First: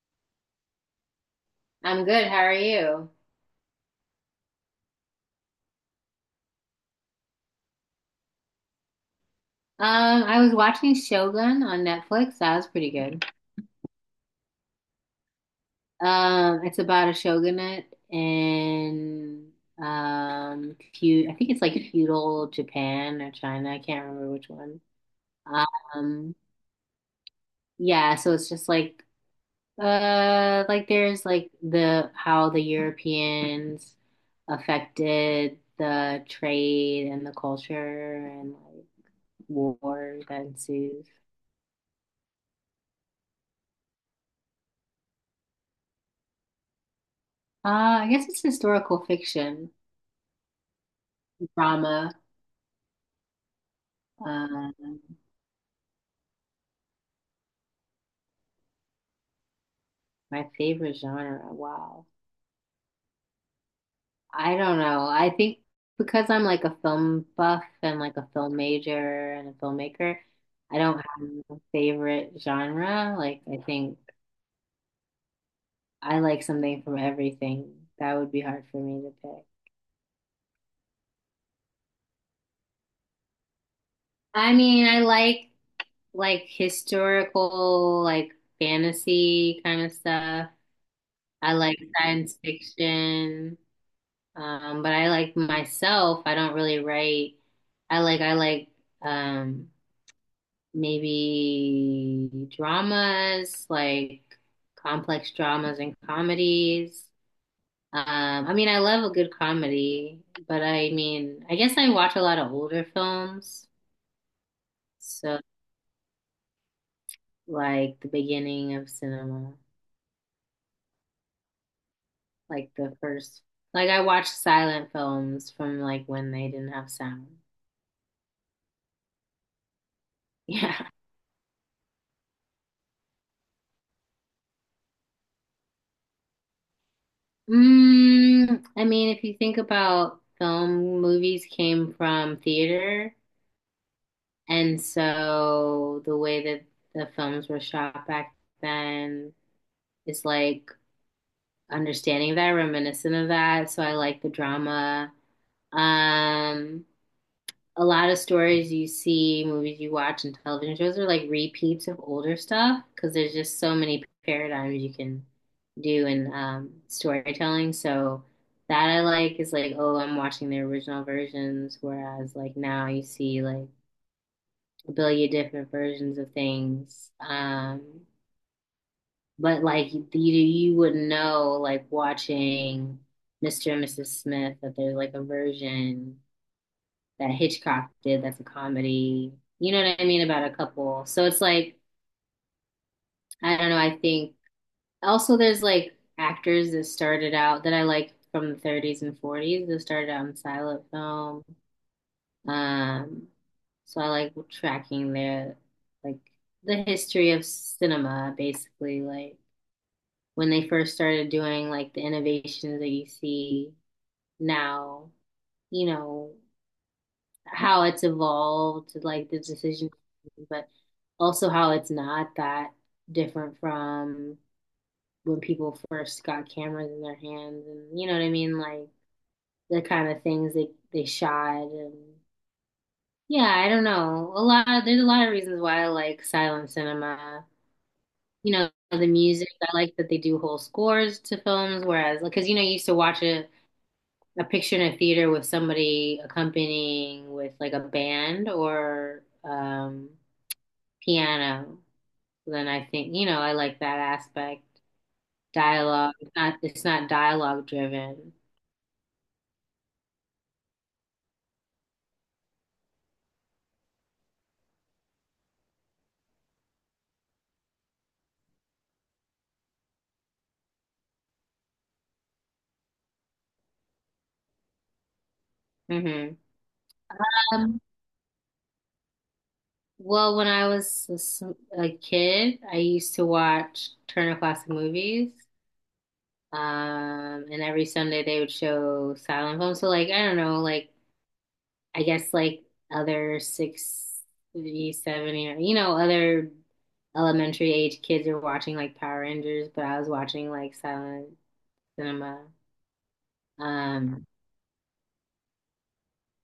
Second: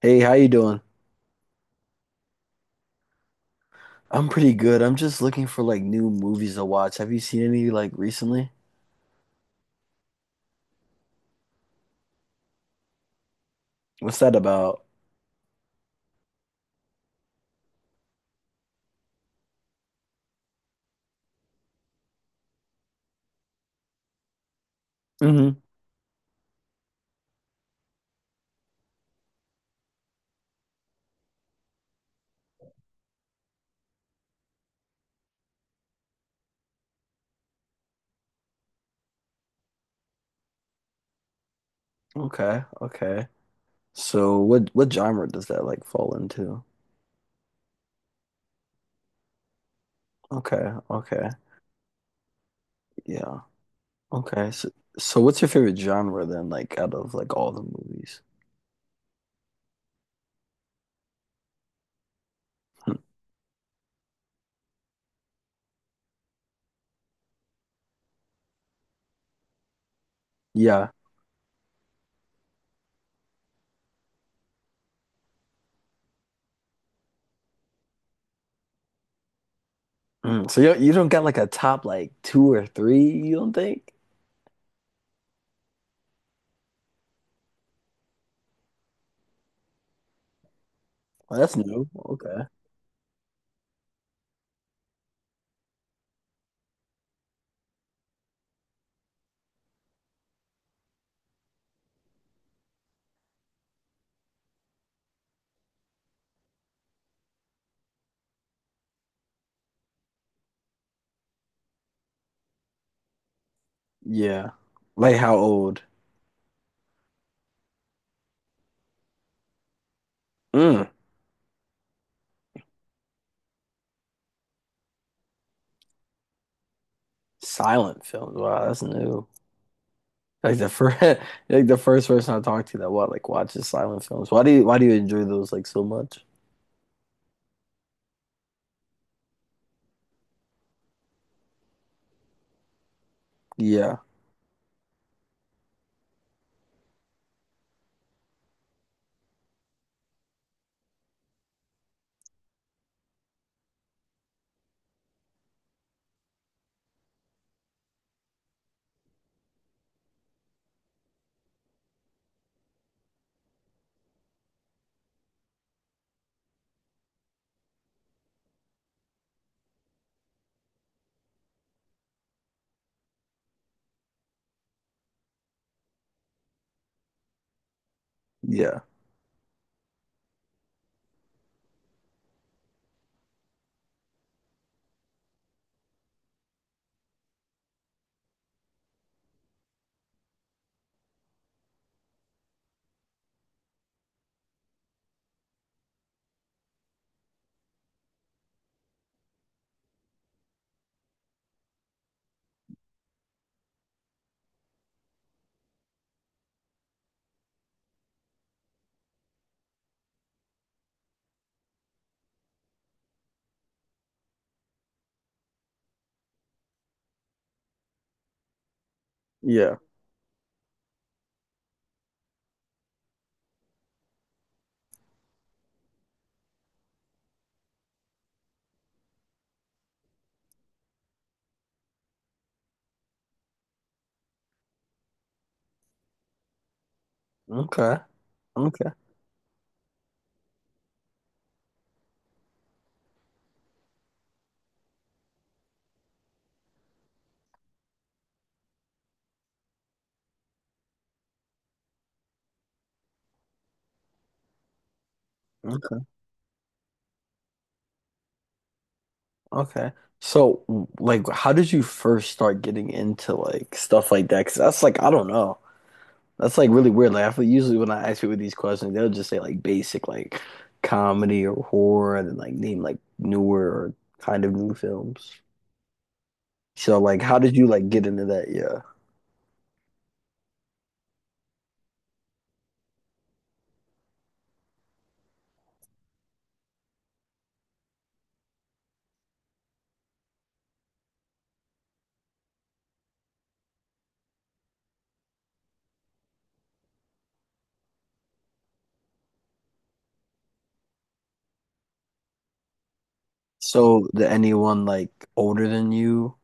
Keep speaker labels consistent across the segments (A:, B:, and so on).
A: Hey, how you doing?
B: I'm good. How are you?
A: I'm pretty good. I'm just looking for like new movies to watch. Have you seen any like recently?
B: I was watching Shogun on Netflix. That was pretty good.
A: What's that about?
B: It's about a shogunate in feud. I think it's like feudal Japan or China. I can't remember which one.
A: hmm
B: Um, yeah. So it's just like there's like the how the Europeans affected the trade and the culture and like war that ensues.
A: Okay, okay. So what genre does that like fall into?
B: Uh, I guess it's historical fiction,
A: Okay, okay.
B: drama.
A: Yeah. Okay. So
B: Um,
A: so what's your favorite genre then, like out of like all the movies?
B: my favorite genre. Wow.
A: Hmm.
B: I don't know. I think because I'm like a film buff and like a film major and a filmmaker, I
A: Yeah.
B: don't have a favorite genre. Like, I think I like something from everything. That would be hard for me to pick.
A: Mm. So you don't got like a top like two or three, you don't think?
B: I mean, I like historical, like fantasy kind of stuff.
A: Well,
B: I
A: that's
B: like
A: new.
B: science
A: Okay.
B: fiction. But I like myself, I don't really write. I like um maybe dramas, like complex dramas and comedies. I mean, I love a good comedy, but I mean, I guess I watch a lot of older films.
A: Yeah. Like how
B: So
A: old?
B: like the beginning of cinema,
A: Mm.
B: like the first, like I watched silent films from like when they didn't have sound.
A: Silent films. Wow, that's new. Like the
B: Yeah.
A: first, like the first person I talked to that what like watches silent films. Why do you enjoy those like so much?
B: Mm, I mean, if you think about film, movies came from theater,
A: Yeah,
B: and so the way that the films were shot back then is like understanding that, reminiscent of that. So I like the drama. Um, a lot of stories you see, movies you watch, and television shows are like repeats of older stuff because there's just so many paradigms you can do in storytelling. So that I like is like, oh, I'm watching the original versions, whereas like now you see like a billion different versions of things.
A: yeah,
B: But like you, wouldn't know like watching Mr. and Mrs. Smith that there's like a version that Hitchcock did that's a comedy. You know what I mean about a couple. So it's like I don't know, I think also there's like actors that started out that I like from the 30s and 40s that started out in silent film. Um so I like tracking their like the history of cinema basically like when they first started doing like the innovations that you see now, you know, how it's evolved, like the
A: yeah.
B: decision, but also how it's not that different from when people first got cameras in their hands and you know what I mean? Like the kind of things they shot and yeah, I don't know. A lot of, there's a lot of reasons why I like silent cinema.
A: Okay,
B: You know,
A: okay,
B: the music, I like that they do whole scores to films, whereas because you know, you used to watch a picture in a theater with somebody accompanying with like a band or piano, then I think, you know, I like that aspect.
A: okay,
B: Dialogue, it's not dialogue driven.
A: okay. So like, how did you first start getting into like stuff like that? Because that's like I don't know. That's like really weird. Like I feel usually when I ask people these questions, they'll just say like basic like comedy or horror, and then like name like newer or kind of new films.
B: Hmm.
A: So like, how did you
B: Um,
A: like get into that? Yeah.
B: well, when I was a kid, I used to watch Turner Classic Movies. And every Sunday they would show silent films. So like, I don't know, like I guess like other 60, 70, or, you know, other elementary age kids are watching like Power Rangers, but I was watching like silent cinema.
A: So
B: Um,
A: that anyone like older than you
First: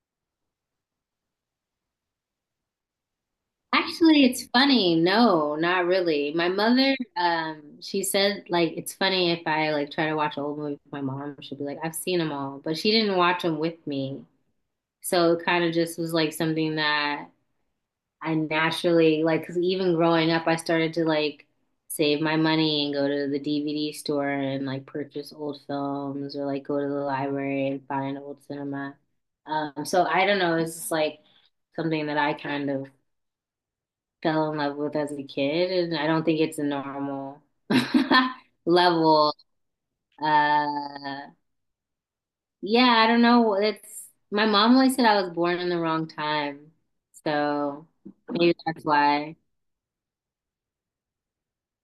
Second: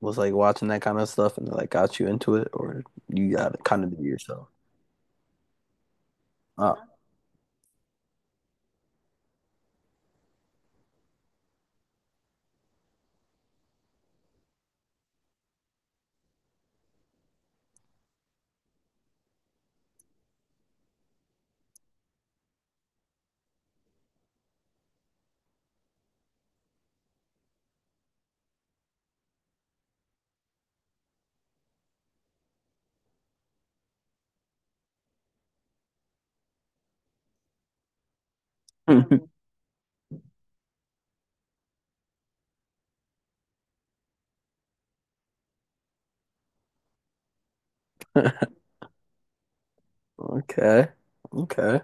A: was like watching that kind of stuff and like got you into it, or you got it kind of do it
B: Actually, it's
A: yourself?
B: funny. No, not really. My
A: Oh.
B: mother, she said like it's funny if I like try to watch old movies with my mom, she'll be like, I've seen them all, but she didn't watch them with me. So it kind of just was like something that I naturally like, 'cause even growing up, I started to like save my money and go to the DVD store and like purchase old films or like go to the library and find old cinema. So I don't know, it's just like something that I kind of fell in love with as a kid, and I don't think it's a normal level. Uh, yeah, I don't know. It's my mom always said I was born in the wrong time, so maybe that's why.
A: Okay. Okay.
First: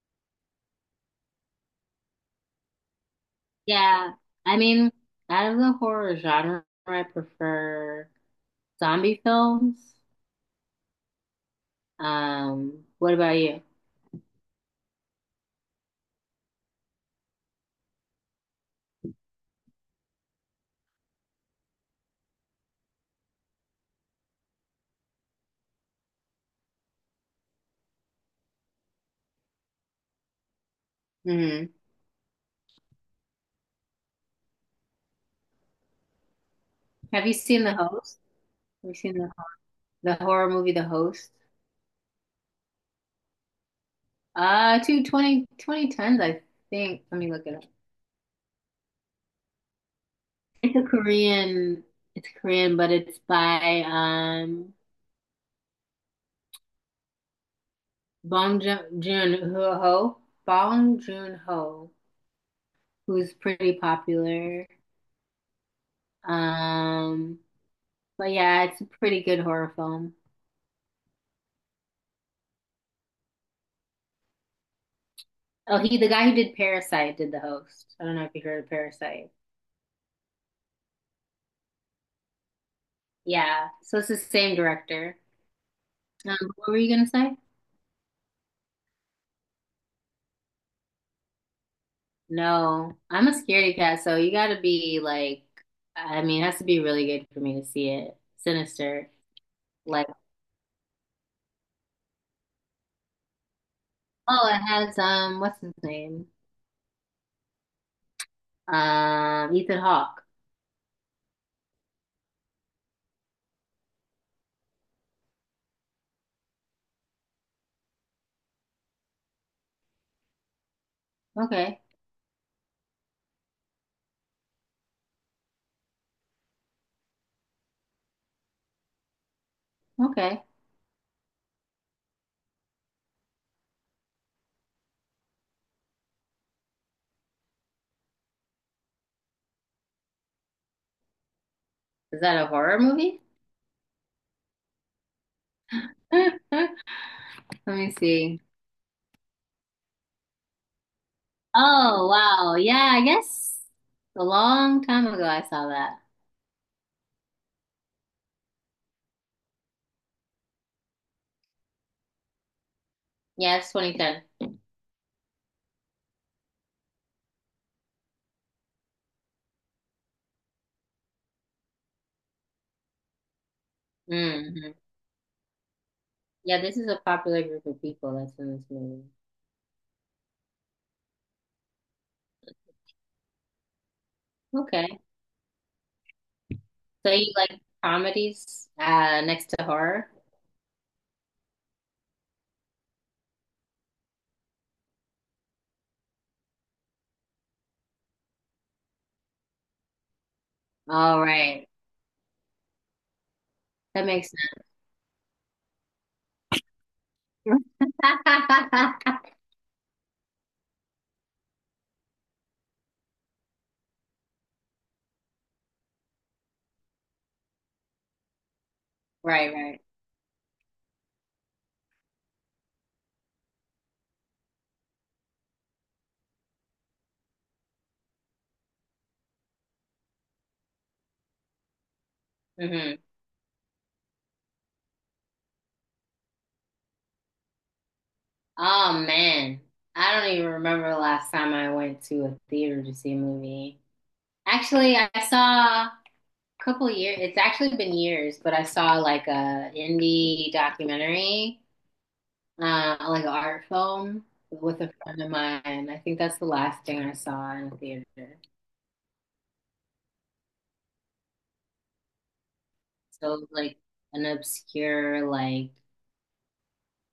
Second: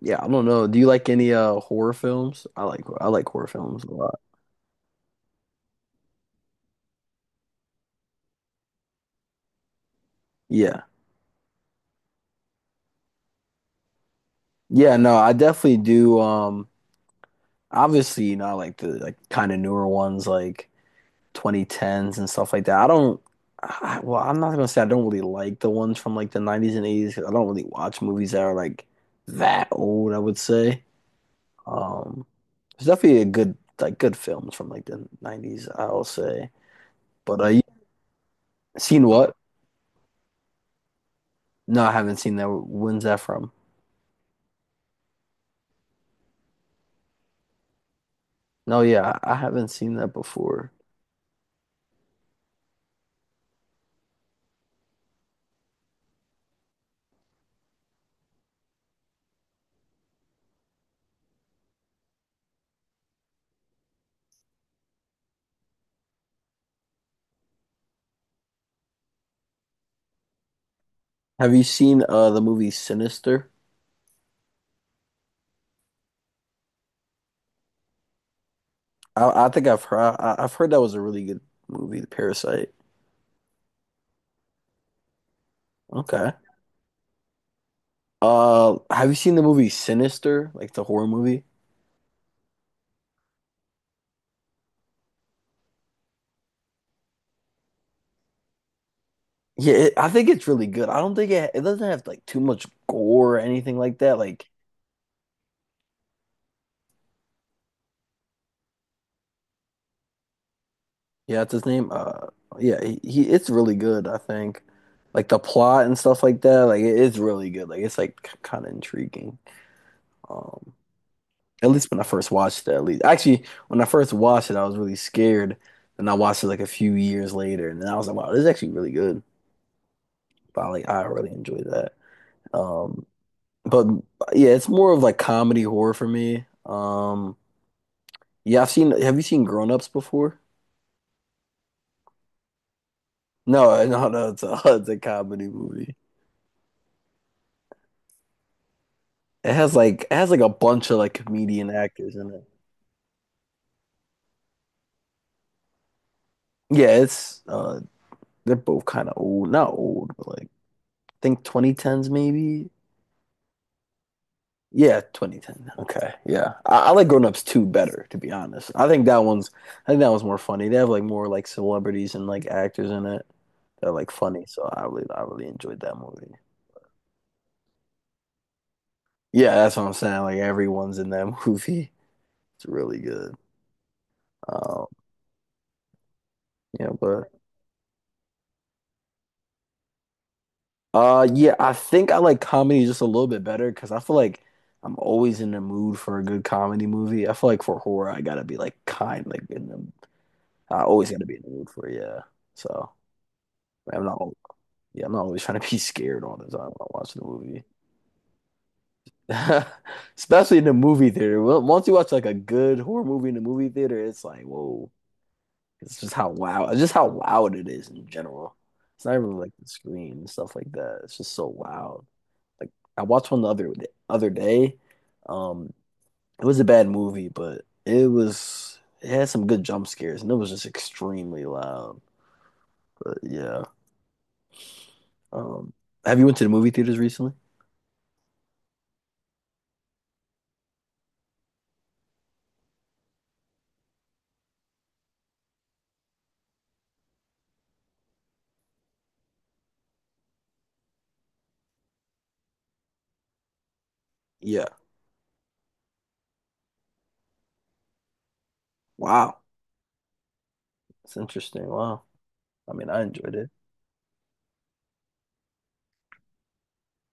A: Yeah, I don't know. Do you like any horror films? I like horror films a
B: Yeah,
A: lot.
B: I mean, out of the horror genre, I prefer zombie films.
A: Yeah.
B: What about you?
A: Yeah, no, I definitely do. Obviously, you know, I like the like kind of newer ones like 2010s and stuff like that. I don't. I, well, I'm not gonna say I don't really like the ones from like the 90s and 80s 'cause I don't really watch movies that are like that old, I would say.
B: Hmm.
A: Um, there's definitely a good like good films from like the 90s, I'll say.
B: Have you
A: But you
B: seen The Host? Have you
A: seen
B: seen
A: what?
B: the horror movie The Host?
A: No, I haven't seen that. When's that from?
B: Two twenty twenty tens, I think. Let me look it up.
A: No, yeah, I haven't seen that before.
B: It's a Korean, it's Korean, but it's by Bong Joon Joon Ho, Bong Joon Ho, who's pretty popular. Um, but yeah, it's a pretty good horror film.
A: Have you seen the movie Sinister?
B: Oh, he, the guy who did Parasite, did the host. I don't know if you heard of Parasite.
A: I think I've heard that was a really good movie, The Parasite.
B: Yeah, so it's the same director.
A: Okay.
B: What were you gonna say?
A: Have you seen the movie Sinister? Like the horror movie?
B: No, I'm a scaredy cat, so you gotta be like, I mean, it has to be really good for me to see it. Sinister.
A: Yeah, it,
B: Like,
A: I think it's really good. I don't think it doesn't have like too much gore or anything like that. Like,
B: oh, it has what's his name? Ethan Hawke.
A: yeah, that's his name. Yeah, he it's really good. I think, like the plot and stuff like that. Like, it is really good. Like, it's like kind of intriguing. Um, at
B: Okay,
A: least when I first watched it. At least, actually, when I first watched it, I was really scared. And I watched it like a few years later, and then I was like, wow, this is actually really good.
B: okay.
A: But like, I really enjoyed that. Um. But yeah, it's more of like comedy horror for me. Yeah, I've seen. Have you seen Grown Ups before?
B: Is that a horror movie?
A: No, no, no. It's it's a comedy movie.
B: Let me see.
A: It has like a bunch of like comedian
B: Oh,
A: actors in it.
B: wow. Yeah, I guess a long time ago I saw that.
A: Yeah, it's they're both kind of old. Not old, but like I think 2010s maybe.
B: Yeah, it's 2010.
A: Yeah, 2010. Okay, yeah. I like Grown Ups 2 better, to be honest. I think that one's more funny. They have like more like celebrities and like actors in it that are like funny, so
B: Hmm.
A: I really enjoyed that movie.
B: Yeah, this is a popular group of people that's in this movie.
A: Yeah, that's what I'm saying. Like everyone's in that movie. It's really good. Um,
B: Okay.
A: yeah,
B: So
A: but
B: you like comedies, next to horror?
A: yeah, I think I like comedy just a little bit better because I feel like I'm always in the mood for a good comedy movie. I feel like for horror, I gotta be like in the, I always
B: All
A: gotta be in the
B: right.
A: mood for it, yeah. So I'm
B: That
A: not,
B: makes
A: al-
B: sense.
A: yeah, I'm not always trying to be scared all the time when I'm watching a movie. Especially in the movie theater. Well, once you watch like a good horror movie in the movie theater, it's like, whoa. It's just how loud it is in general. It's not even
B: Right,
A: like the
B: right.
A: screen and stuff like that. It's just so loud. Like I watched one the other day. Um, it was a bad movie, but it had some good jump scares and it was just extremely loud.
B: Hmm.
A: But yeah. Um, have you went to the movie theaters recently?
B: Oh man, I don't even remember the last time I went to a theater to see a movie. Actually, I saw a couple years. It's actually been years, but I saw like a indie documentary, like an art film
A: Yeah.
B: with a friend of mine. I think that's the last thing I saw in a theater.
A: Wow. It's interesting. Wow. I mean, I
B: So
A: enjoyed
B: it was
A: it.
B: like an obscure like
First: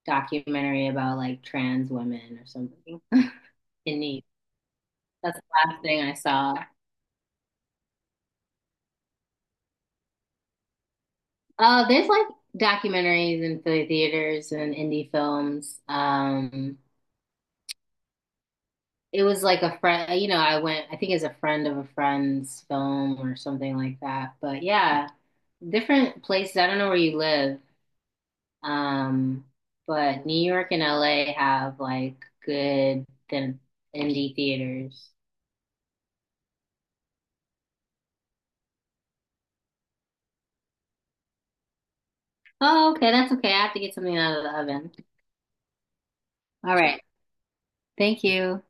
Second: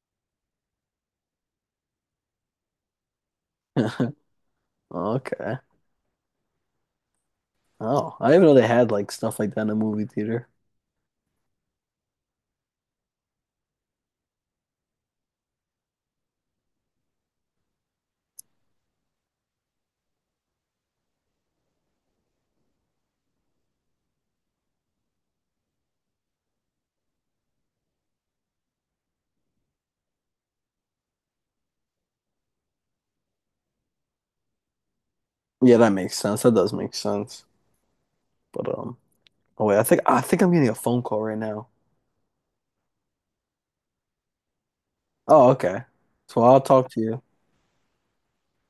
B: documentary about like trans women or something in need. That's the
A: Okay.
B: last thing I saw.
A: Oh, I didn't know they had like stuff like that in a movie theater.
B: There's like documentaries and the theaters and indie films. It was like a friend, you know, I went, I think it's a friend of a friend's film or something like that. But yeah, different places. I don't know where you live. Um, but New York and LA have like good thin indie theaters.
A: Yeah, that makes sense. That does make sense. But oh wait, I think I'm getting a phone call right now.
B: Oh, okay, that's okay. I have to get something out of the oven.
A: Oh, okay. So I'll
B: All
A: talk to
B: right.
A: you.
B: Thank you.